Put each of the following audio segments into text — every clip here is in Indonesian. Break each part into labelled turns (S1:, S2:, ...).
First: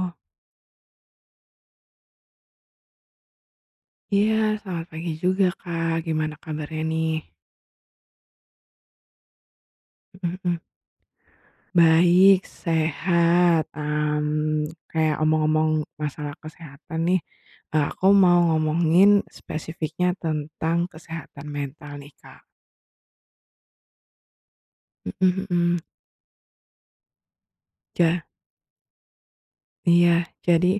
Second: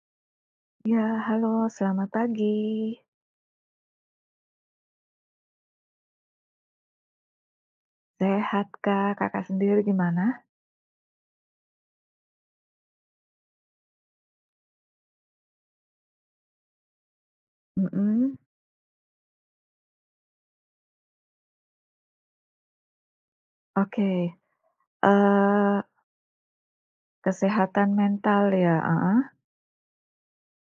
S1: Oh,
S2: Ya, halo selamat pagi.
S1: iya Selamat pagi juga Kak, gimana kabarnya nih?
S2: Sehat, Kak. Kakak sendiri gimana?
S1: Mhm mhm. Baik, sehat. Kayak omong-omong masalah kesehatan nih, aku
S2: Mhm,
S1: mau ngomongin spesifiknya tentang kesehatan mental nih Kak.
S2: oke.
S1: Mhm mhm.
S2: Eee, kesehatan
S1: Ja
S2: mental ya, heeh.
S1: iya, jadi,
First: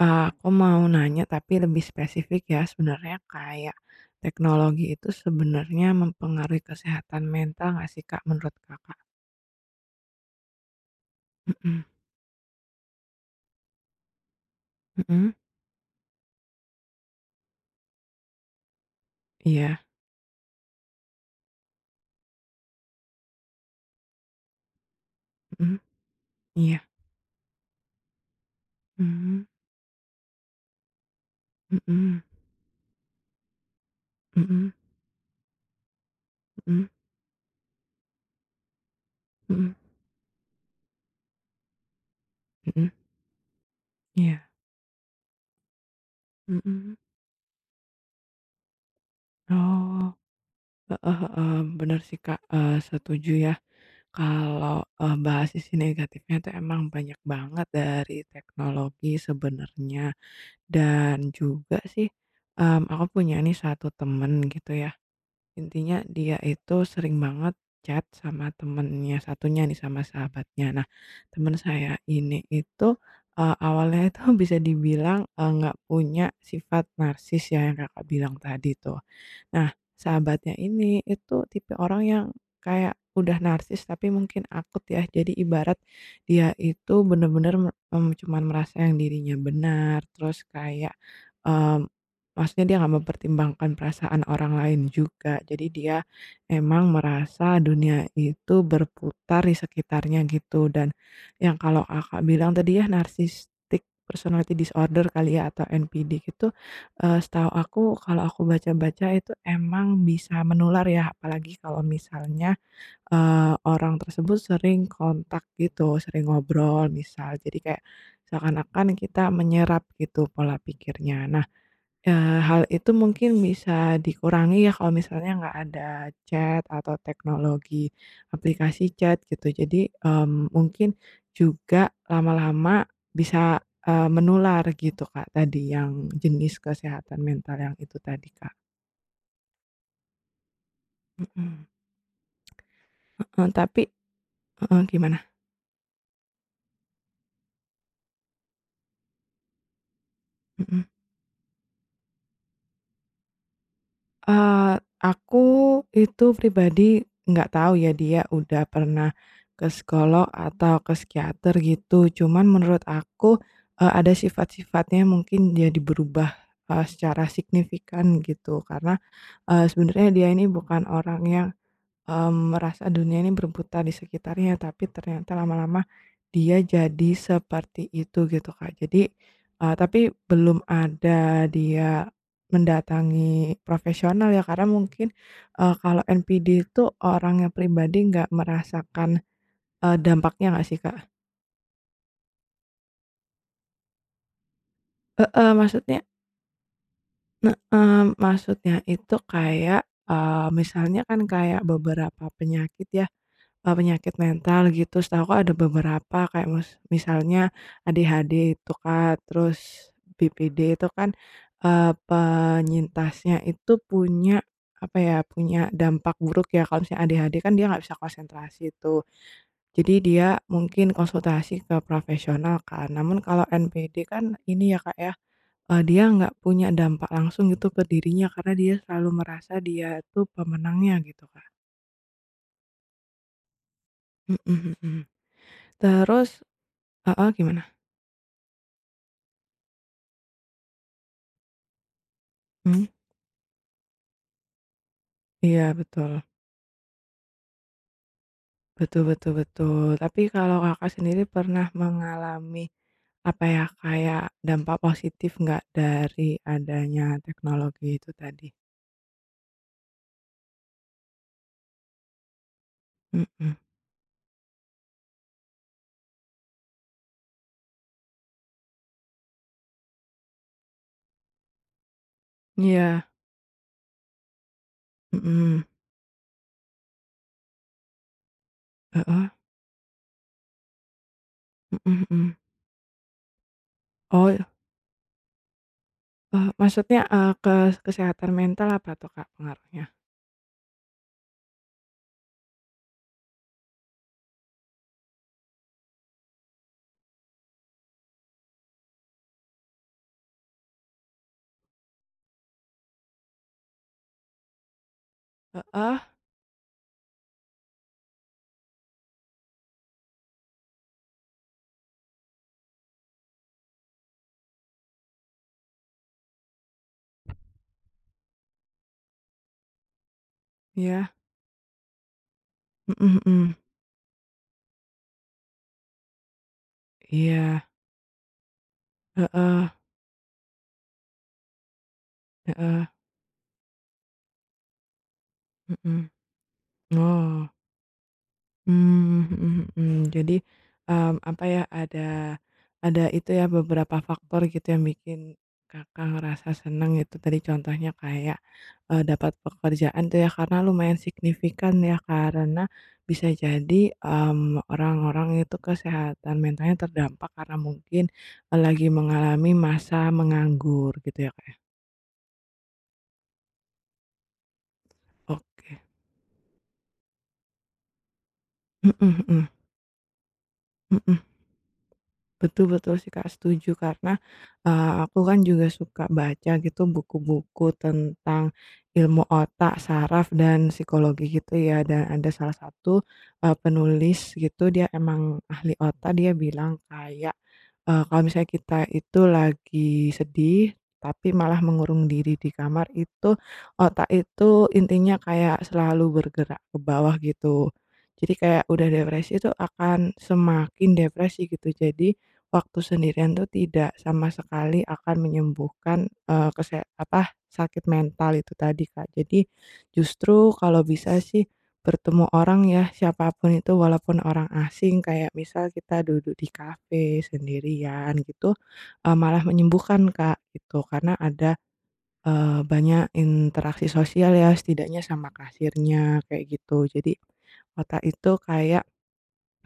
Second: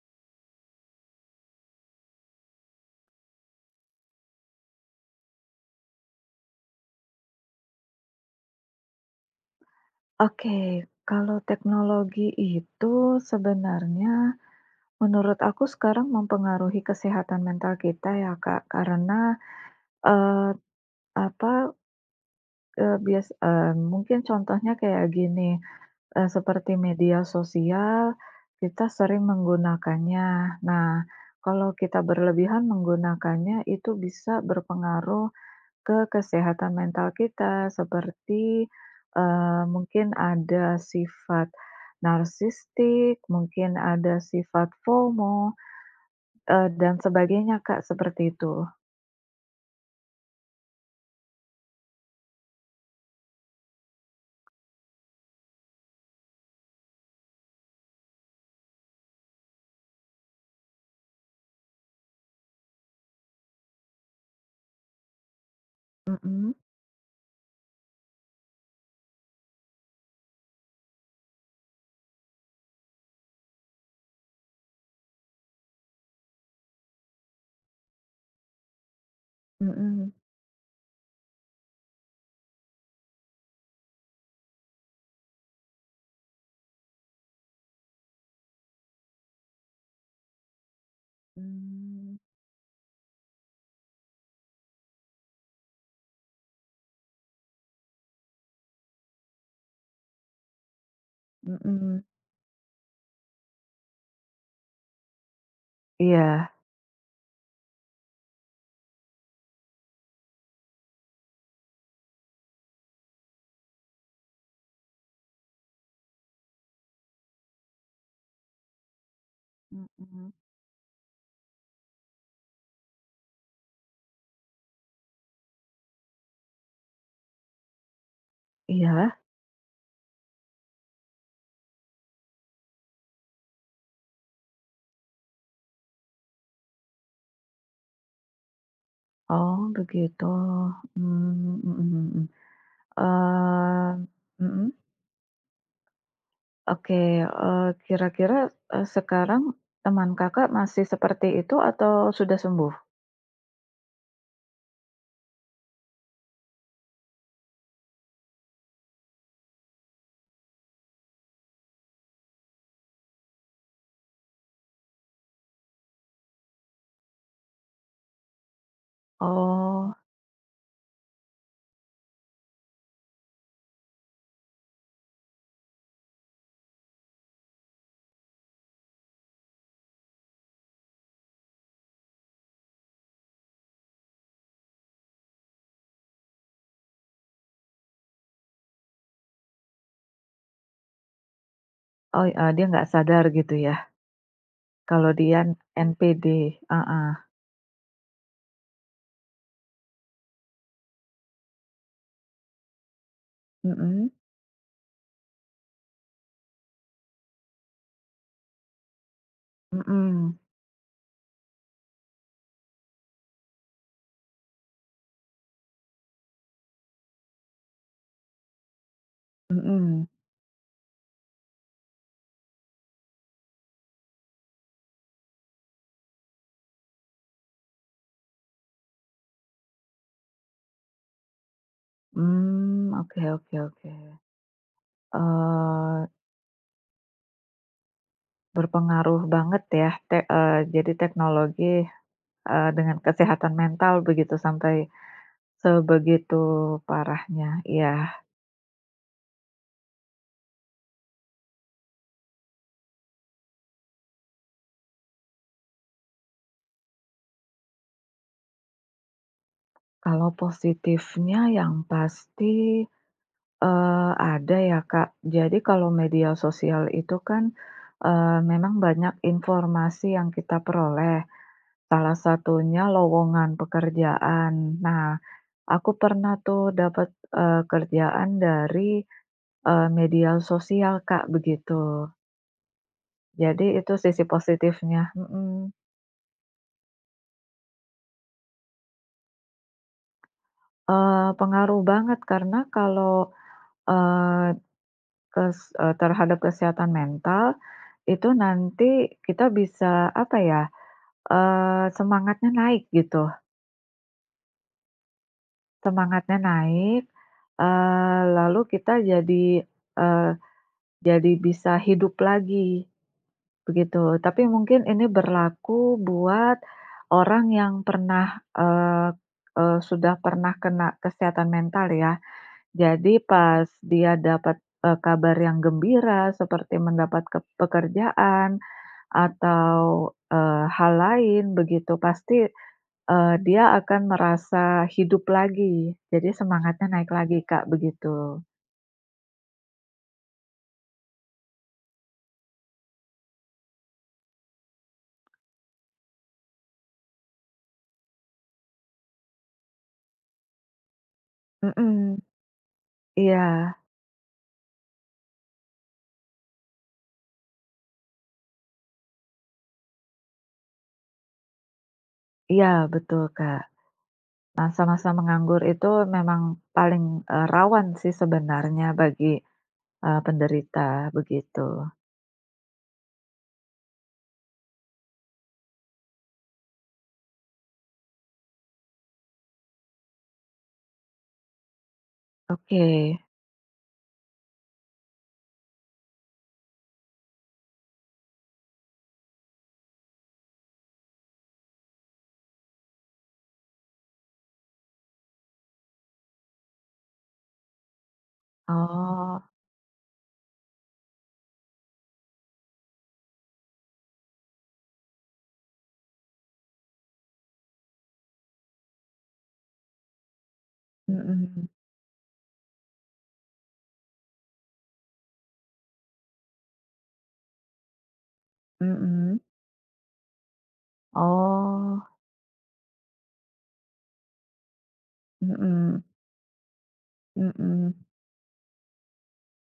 S1: aku mau nanya tapi lebih spesifik ya, sebenarnya kayak teknologi itu sebenarnya mempengaruhi kesehatan mental nggak sih Kak, menurut Kakak?
S2: Oke, kalau
S1: Mhm.
S2: teknologi itu sebenarnya
S1: Mhm.
S2: menurut aku sekarang mempengaruhi kesehatan mental kita ya, Kak, karena,
S1: Iya,
S2: eee, apa, mungkin contohnya kayak gini.
S1: mhm.
S2: Seperti
S1: Iya,
S2: media sosial, kita sering
S1: mmm,
S2: menggunakannya. Nah, kalau kita
S1: mhm
S2: berlebihan menggunakannya, itu bisa
S1: mhm
S2: berpengaruh ke kesehatan
S1: mhm
S2: mental kita, seperti,
S1: mhm
S2: mungkin ada sifat
S1: mhm,
S2: narsistik, mungkin ada
S1: iya,
S2: sifat FOMO, dan
S1: mhm.
S2: sebagainya, Kak, seperti itu.
S1: Oh, heeh heeh, bener sih Kak. Setuju ya kalau, bahas sisi negatifnya tuh emang banyak banget dari teknologi sebenernya. Dan juga sih, aku punya nih satu temen gitu ya. Intinya dia
S2: Mhm.
S1: itu sering banget chat sama temennya satunya nih, sama sahabatnya. Nah, temen saya ini itu, awalnya itu bisa dibilang, nggak punya sifat narsis ya, yang Kakak bilang tadi tuh. Nah,
S2: Mhm.
S1: sahabatnya ini itu tipe orang yang kayak udah narsis tapi mungkin akut ya. Jadi ibarat dia itu bener-bener, cuman merasa yang dirinya benar. Terus kayak, mmm,
S2: Mmm.
S1: maksudnya dia nggak mempertimbangkan perasaan orang lain juga. Jadi dia emang merasa dunia itu berputar di sekitarnya gitu, dan yang kalau
S2: Mhm.
S1: Kakak bilang tadi ya, narcissistic personality disorder kali ya, atau NPD gitu.
S2: Iya.
S1: Setahu aku, kalau aku baca-baca, itu emang bisa menular ya, apalagi kalau misalnya, orang tersebut sering kontak gitu, sering ngobrol misal. Jadi kayak seakan-akan kita menyerap gitu
S2: Mhm.
S1: pola pikirnya. Nah, hal itu mungkin bisa dikurangi ya kalau misalnya nggak ada chat atau teknologi aplikasi
S2: Iya.
S1: chat gitu. Jadi, mungkin juga lama-lama bisa, menular gitu, Kak, tadi yang jenis kesehatan mental yang itu tadi, Kak.
S2: Oh, begitu. Mmm,
S1: Mhm.
S2: mhm mhm.
S1: Heeh, tapi
S2: Eh mhm,
S1: heeh, gimana?
S2: oke. Eh, kira-kira, sekarang teman Kakak
S1: Mhm.
S2: masih seperti itu atau sudah sembuh?
S1: Aku itu pribadi nggak tahu ya dia udah pernah ke psikolog atau ke psikiater gitu, cuman menurut aku, ada sifat-sifatnya mungkin jadi berubah, secara signifikan gitu karena,
S2: Oh
S1: sebenarnya dia ini bukan orang yang merasa dunia ini berputar di sekitarnya, tapi ternyata lama-lama dia jadi seperti itu gitu, Kak. Jadi, tapi belum ada dia mendatangi profesional ya, karena mungkin, kalau NPD itu orangnya pribadi nggak merasakan, dampaknya nggak sih, Kak?
S2: oh, dia nggak sadar gitu ya kalau dia
S1: Heeh, maksudnya
S2: NPD? Heeh,
S1: heeh, maksudnya itu kayak, misalnya kan kayak beberapa penyakit ya.
S2: mhm
S1: Penyakit mental gitu, setahu aku ada beberapa kayak misalnya ADHD itu, Kak,
S2: mhm
S1: terus
S2: mhm.
S1: BPD itu kan, penyintasnya itu punya, apa ya, punya dampak buruk ya. Kalau misalnya ADHD kan dia nggak bisa konsentrasi itu, jadi
S2: Hmm.
S1: dia mungkin konsultasi ke profesional kan. Namun kalau NPD kan ini ya, Kak, ya, dia nggak punya dampak langsung gitu ke dirinya, karena dia selalu merasa dia tuh pemenangnya gitu, Kak.
S2: Hmm, oke oke oke.
S1: Mhm mhm.
S2: Eh
S1: Terus heeh, gimana?
S2: berpengaruh banget ya, jadi teknologi,
S1: Mhm,
S2: dengan kesehatan mental begitu sampai
S1: iya betul.
S2: sebegitu parahnya, ya.
S1: Betul betul betul. Tapi kalau Kakak sendiri pernah mengalami, apa ya, kayak dampak positif nggak dari adanya teknologi itu tadi?
S2: Kalau positifnya yang pasti,
S1: Mhm,
S2: ada ya, Kak. Jadi kalau media sosial itu kan, memang banyak informasi yang kita peroleh, salah satunya
S1: iya,
S2: lowongan pekerjaan. Nah,
S1: mhm,
S2: aku pernah tuh dapat kerjaan dari,
S1: heeh,
S2: media sosial, Kak,
S1: mhm
S2: begitu.
S1: mhm.
S2: Jadi itu sisi
S1: Oh,
S2: positifnya, mhm.
S1: maksudnya, ke kesehatan mental apa tuh, Kak, pengaruhnya?
S2: Pengaruh banget karena kalau, eee Kes eee, terhadap kesehatan mental, itu nanti kita bisa apa ya, semangatnya naik gitu,
S1: Heeh,
S2: semangatnya naik, lalu kita jadi, eee, jadi bisa hidup lagi, begitu. Tapi mungkin ini berlaku buat orang yang sudah pernah kena
S1: iya,
S2: kesehatan mental ya. Jadi
S1: mhm mhm.
S2: pas dia dapat, kabar yang gembira seperti mendapat ke
S1: Iya,
S2: pekerjaan
S1: heeh
S2: atau, hal lain begitu pasti,
S1: heeh,
S2: dia akan merasa hidup lagi,
S1: mhm,
S2: jadi semangatnya naik lagi,
S1: oh.
S2: Kak, begitu.
S1: Mhm mhm. Jadi, apa ya, ada itu ya beberapa faktor gitu yang bikin Kakak ngerasa seneng itu tadi, contohnya kayak, dapat pekerjaan tuh ya, karena lumayan signifikan ya,
S2: Mhm,
S1: karena bisa
S2: iya
S1: jadi, orang-orang itu kesehatan mentalnya terdampak karena mungkin, lagi mengalami masa menganggur gitu ya, Kak, ya?
S2: iya betul, Kak. Masa-masa menganggur
S1: Oke,
S2: itu memang paling, rawan sih sebenarnya
S1: mhm
S2: bagi,
S1: mhm,
S2: penderita
S1: mhm.
S2: begitu.
S1: Betul betul sih Kak, setuju karena, aku kan juga suka baca gitu buku-buku tentang ilmu otak, saraf, dan psikologi gitu ya, dan ada salah
S2: Oke,
S1: satu, penulis gitu, dia emang ahli otak. Dia bilang kayak, kalau misalnya kita itu lagi sedih, tapi malah mengurung diri di kamar itu, otak itu intinya kayak selalu bergerak ke bawah gitu. Jadi kayak udah depresi
S2: oh,
S1: itu akan semakin depresi gitu. Jadi waktu sendirian tuh tidak sama sekali akan menyembuhkan, sakit mental itu tadi, Kak. Jadi justru kalau bisa sih
S2: mhm
S1: bertemu orang ya, siapapun itu walaupun orang asing, kayak misal kita duduk di kafe sendirian gitu,
S2: mhm.
S1: malah menyembuhkan, Kak, gitu. Karena ada,
S2: Oh,
S1: banyak interaksi sosial ya, setidaknya sama
S2: mhm
S1: kasirnya, kayak gitu. Jadi
S2: mhm
S1: otak itu kayak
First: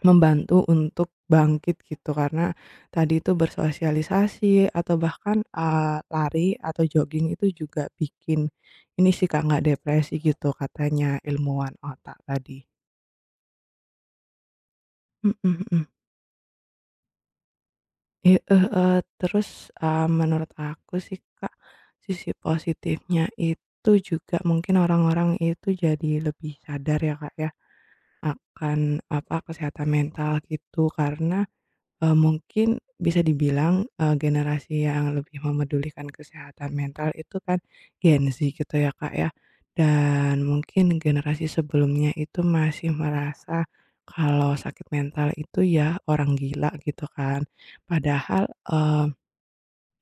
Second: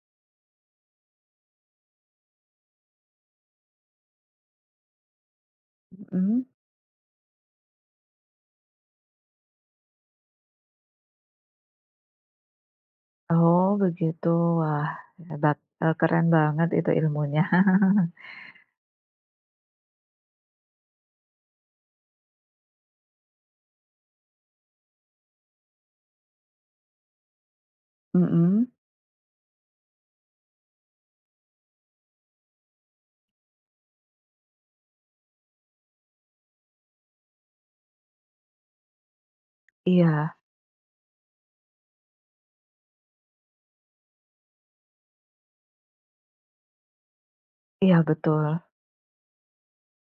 S1: membantu untuk bangkit gitu, karena tadi itu bersosialisasi atau bahkan,
S2: mhm.
S1: lari atau jogging itu juga bikin ini sih Kak, nggak depresi gitu, katanya ilmuwan otak tadi.
S2: Oh begitu. Wah,
S1: Mhm
S2: hebat,
S1: mhm.
S2: keren banget itu ilmunya.
S1: Heeh, terus, menurut aku sih Kak, sisi positifnya itu juga mungkin orang-orang itu jadi lebih sadar ya Kak, ya,
S2: Mhm.
S1: akan apa, kesehatan mental gitu. Karena mungkin bisa dibilang, generasi yang lebih memedulikan kesehatan mental itu kan Gen Z gitu ya, Kak, ya.
S2: Iya
S1: Dan mungkin generasi sebelumnya itu masih merasa kalau sakit mental itu ya orang gila gitu kan.
S2: iya
S1: Padahal,
S2: betul.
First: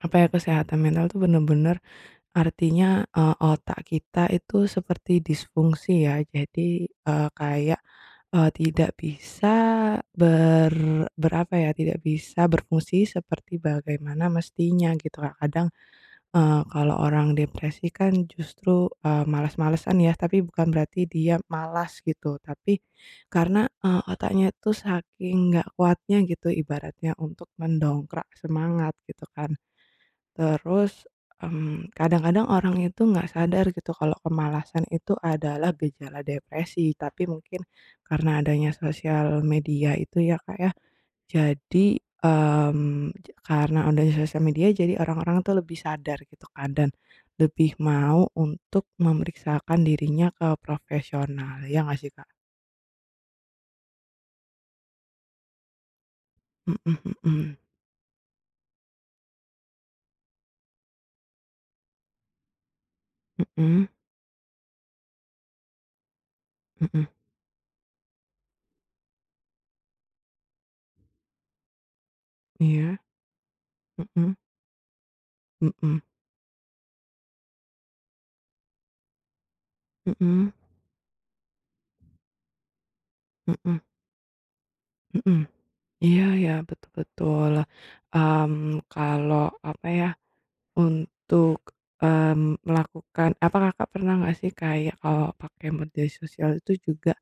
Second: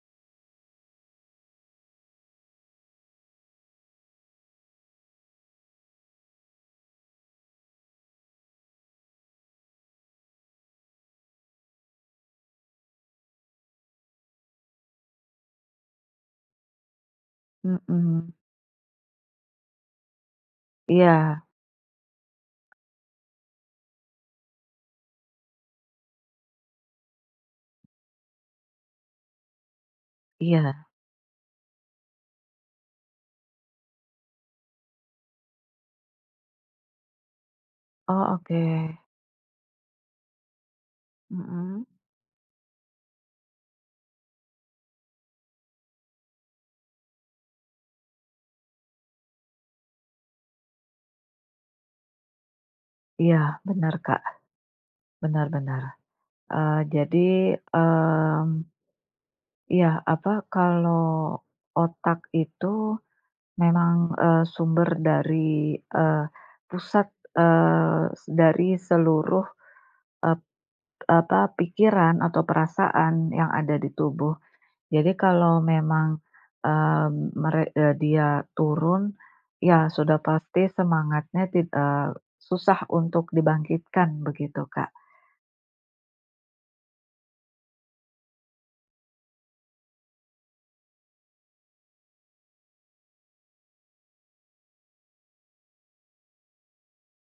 S1: apa ya, kesehatan mental tuh bener-bener artinya, otak kita itu seperti disfungsi ya. Jadi, kayak, tidak bisa ber tidak bisa berfungsi seperti bagaimana mestinya gitu, Kak. Kadang, kalau orang depresi kan
S2: Mhm.
S1: justru, malas-malesan ya, tapi bukan berarti dia
S2: Iya
S1: malas gitu, tapi karena, otaknya itu saking nggak kuatnya gitu ibaratnya, untuk mendongkrak semangat gitu kan.
S2: iya.
S1: Terus, kadang-kadang orang itu nggak sadar gitu kalau kemalasan itu adalah gejala depresi, tapi mungkin
S2: Oh
S1: karena
S2: oke.
S1: adanya sosial media itu ya, Kak, ya,
S2: Mhm.
S1: jadi, mmm, j karena adanya sosial media jadi orang-orang tuh lebih sadar gitu kan, dan lebih mau untuk memeriksakan dirinya ke profesional, ya nggak sih, Kak?
S2: Iya bener, Kak, bener bener.
S1: Mhm
S2: Jadi,
S1: mhm,
S2: mmm, iya apa, kalau otak itu
S1: mhm,
S2: memang, sumber dari, eee,
S1: mhm,
S2: pusat, eee, dari seluruh, apa, pikiran atau
S1: iya,
S2: perasaan yang ada di
S1: mhm,
S2: tubuh. Jadi kalau
S1: mhm, mhm,
S2: memang, eee, dia turun, ya sudah
S1: mhm,
S2: pasti susah untuk
S1: mhm,
S2: dibangkitkan begitu, Kak.
S1: mhm. Iya ya betul betul, kalau apa ya, untuk, melakukan apa, Kakak pernah nggak sih kayak kalau pakai media sosial itu juga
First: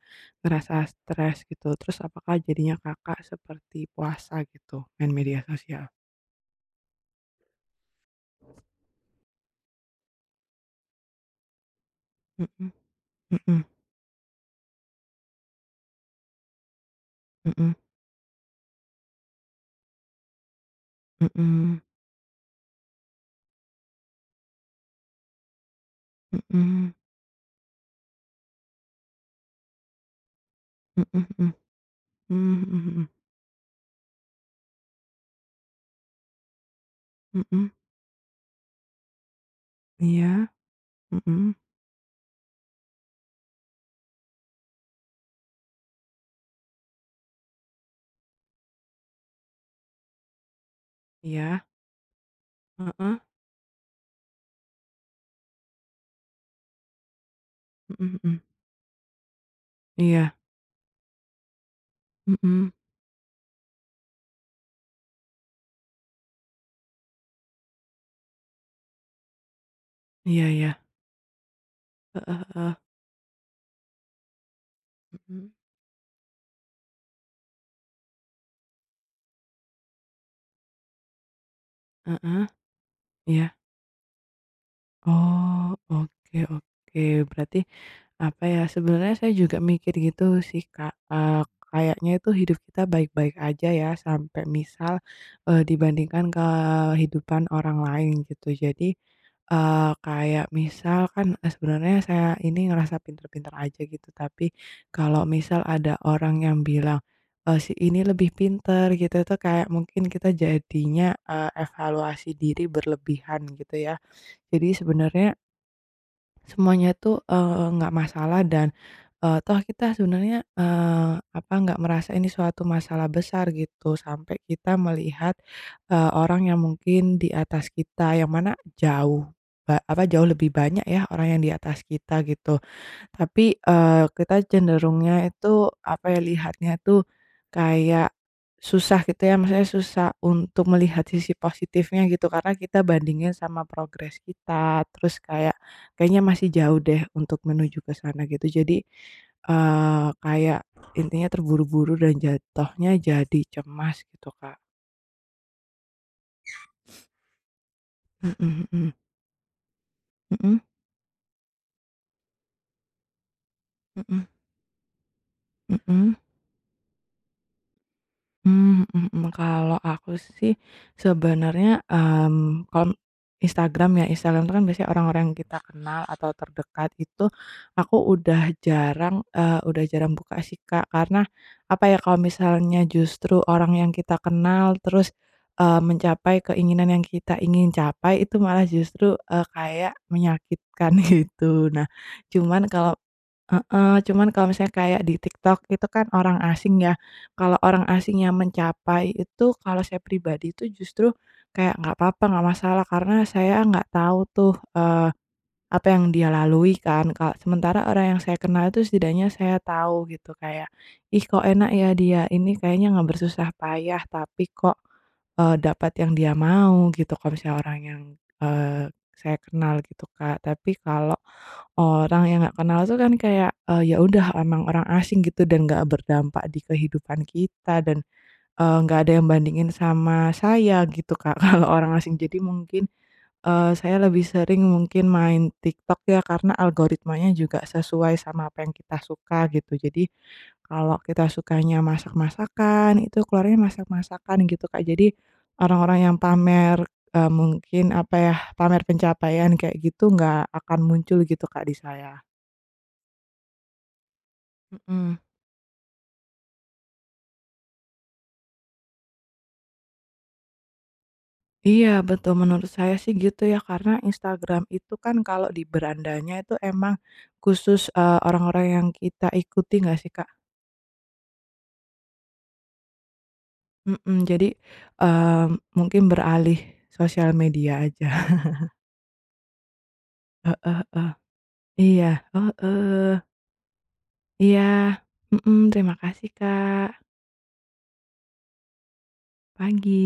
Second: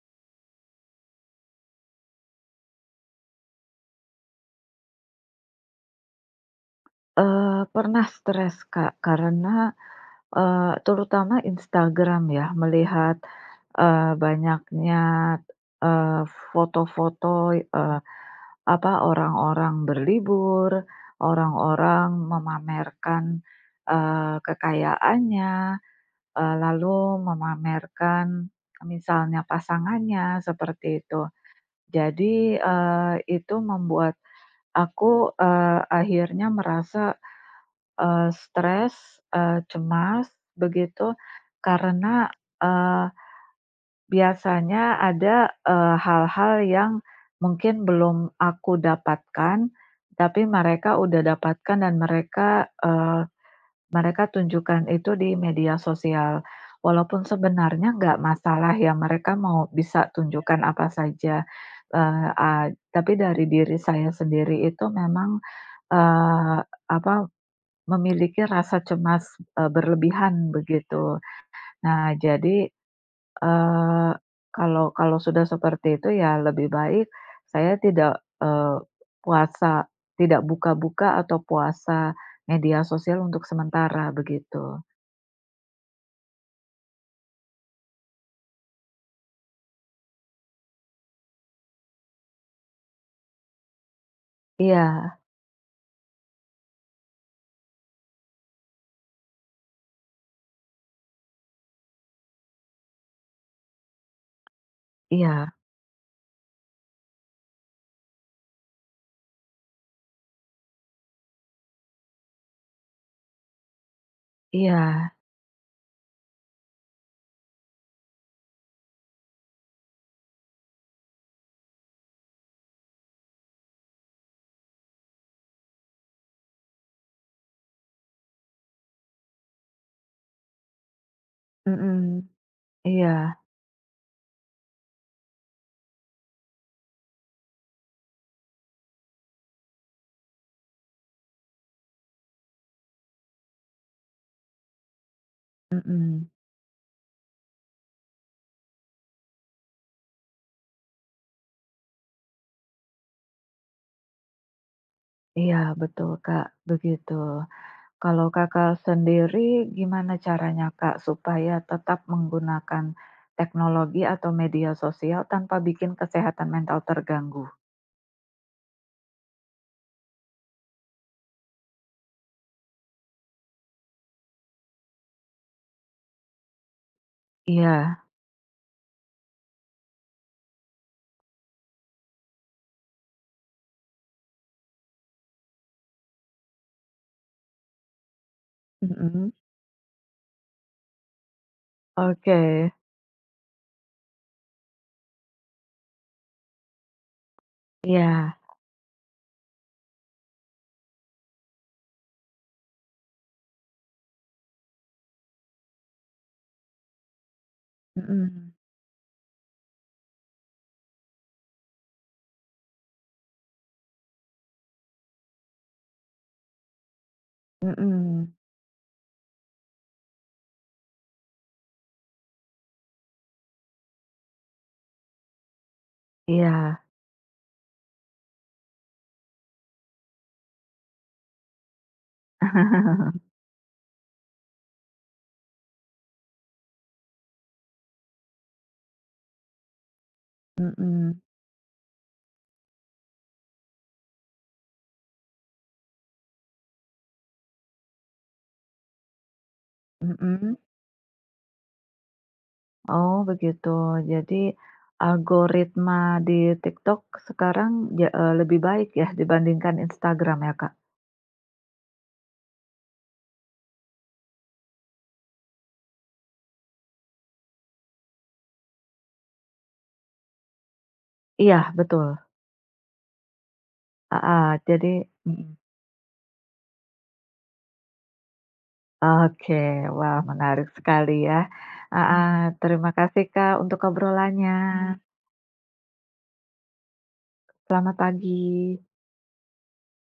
S1: ngerasa stres gitu? Terus apakah jadinya Kakak seperti puasa gitu main media sosial?
S2: Pernah stres, Kak, karena, terutama Instagram ya,
S1: Mhm
S2: melihat,
S1: mhm
S2: banyaknya, eee, foto-foto,
S1: mhm
S2: apa, orang-orang berlibur,
S1: mhm
S2: orang-orang memamerkan, kekayaannya.
S1: mhm
S2: Lalu memamerkan misalnya pasangannya, seperti itu.
S1: mhm mhm,
S2: Jadi,
S1: mhm
S2: itu membuat aku, akhirnya merasa,
S1: mhm mhm,
S2: stres, cemas
S1: iya,
S2: begitu
S1: mhm,
S2: karena, eee, biasanya ada, hal-hal yang mungkin belum aku dapatkan, tapi mereka udah
S1: iya,
S2: dapatkan dan mereka,
S1: heeh,
S2: mereka tunjukkan itu di media sosial, walaupun sebenarnya
S1: mhm
S2: nggak
S1: mhm,
S2: masalah ya, mereka mau bisa
S1: iya,
S2: tunjukkan apa saja, eee, a
S1: mhm,
S2: tapi dari diri saya sendiri itu memang, eee, apa, memiliki rasa cemas,
S1: iya
S2: berlebihan
S1: iya,
S2: begitu. Nah,
S1: heeh
S2: jadi,
S1: heeh,
S2: eee, kalau kalau sudah
S1: mhm.
S2: seperti itu ya lebih baik saya tidak, puasa, tidak buka-buka atau puasa
S1: Heeh,
S2: media sosial untuk
S1: iya.
S2: sementara, begitu.
S1: Oh, oke oke. Berarti, apa ya, sebenarnya saya juga mikir gitu sih, Kak, kayaknya itu hidup kita baik-baik aja ya sampai misal,
S2: Iya
S1: dibandingkan kehidupan orang lain gitu. Jadi, kayak misal kan, sebenarnya saya ini ngerasa pinter-pinter aja gitu, tapi kalau
S2: iya
S1: misal ada orang yang bilang, si ini lebih pinter gitu, itu kayak mungkin kita jadinya, evaluasi diri berlebihan gitu ya. Jadi
S2: iya,
S1: sebenarnya semuanya tuh, nggak masalah, dan, toh kita sebenarnya, apa, nggak merasa ini suatu masalah besar gitu, sampai kita melihat, orang yang mungkin di atas kita, yang mana jauh jauh lebih banyak ya orang yang di atas kita
S2: mhm,
S1: gitu.
S2: iya,
S1: Tapi, kita cenderungnya itu, apa ya, lihatnya tuh kayak susah gitu ya, maksudnya susah untuk melihat sisi positifnya gitu, karena kita bandingin sama progres kita. Terus kayak, "Kayaknya
S2: mhm,
S1: masih jauh deh untuk menuju ke sana," gitu. Jadi, kayak intinya terburu-buru dan jatuhnya jadi cemas gitu, Kak.
S2: iya betul, Kak, begitu. Kalau
S1: Mhm
S2: Kakak
S1: mhm.
S2: sendiri gimana
S1: Mhm
S2: caranya, Kak, supaya tetap menggunakan teknologi
S1: mhm
S2: atau media sosial tanpa
S1: mhm
S2: bikin
S1: mhm.
S2: kesehatan mental terganggu?
S1: Mhm, kalau aku sih sebenarnya, kalau Instagram ya, Instagram itu kan biasanya orang-orang yang kita kenal atau terdekat itu, aku
S2: Iya,
S1: udah jarang, udah jarang buka sih, Kak. Karena apa ya, kalau misalnya justru orang yang kita kenal terus, mencapai keinginan yang kita ingin capai itu malah justru,
S2: mhm,
S1: kayak menyakitkan gitu. Nah,
S2: oke,
S1: cuman kalau heeh, cuman kalau misalnya kayak di TikTok itu kan orang asing ya. Kalau orang asing yang
S2: iya,
S1: mencapai itu, kalau saya pribadi itu justru kayak nggak apa-apa, nggak masalah, karena saya nggak tahu tuh, apa yang dia lalui kan, kalau sementara orang yang saya
S2: mhm,
S1: kenal itu setidaknya saya tahu gitu kayak, "Ih kok enak ya dia ini, kayaknya nggak bersusah payah tapi kok" dapat yang dia mau gitu, kalau misalnya orang yang,
S2: mhm,
S1: eee, saya kenal gitu, Kak. Tapi kalau orang yang nggak kenal tuh kan kayak, ya udah emang orang asing gitu, dan nggak berdampak di
S2: iya.
S1: kehidupan kita, dan, nggak ada yang bandingin sama saya gitu, Kak, kalau orang asing. Jadi mungkin Saya lebih sering mungkin main TikTok ya, karena algoritmanya juga sesuai sama apa yang kita suka gitu. Jadi, kalau
S2: Mhm,
S1: kita sukanya masak-masakan, itu keluarnya masak-masakan gitu, Kak. Jadi, orang-orang yang pamer, mungkin apa ya, pamer pencapaian kayak gitu nggak
S2: mhm.
S1: akan muncul gitu, Kak, di saya.
S2: Oh begitu. Jadi
S1: Mhm.
S2: algoritma di TikTok sekarang lebih baik ya dibandingkan Instagram ya, Kak?
S1: Iya betul, menurut saya sih gitu ya, karena Instagram itu kan kalau di berandanya itu emang khusus, orang-orang yang kita ikuti nggak sih, Kak?
S2: Iya betul,
S1: Mhm, jadi,
S2: heeh, jadi
S1: eee,
S2: mhm,
S1: mungkin beralih sosial media aja.
S2: oke, wah
S1: Heeh
S2: menarik
S1: heeh.
S2: sekali ya.
S1: Iya,
S2: Mhm. Terima
S1: heeh.
S2: kasih, Kak, untuk obrolannya.
S1: Iya,
S2: Mhm.
S1: mhm, terima kasih Kak,
S2: Selamat pagi.
S1: pagi.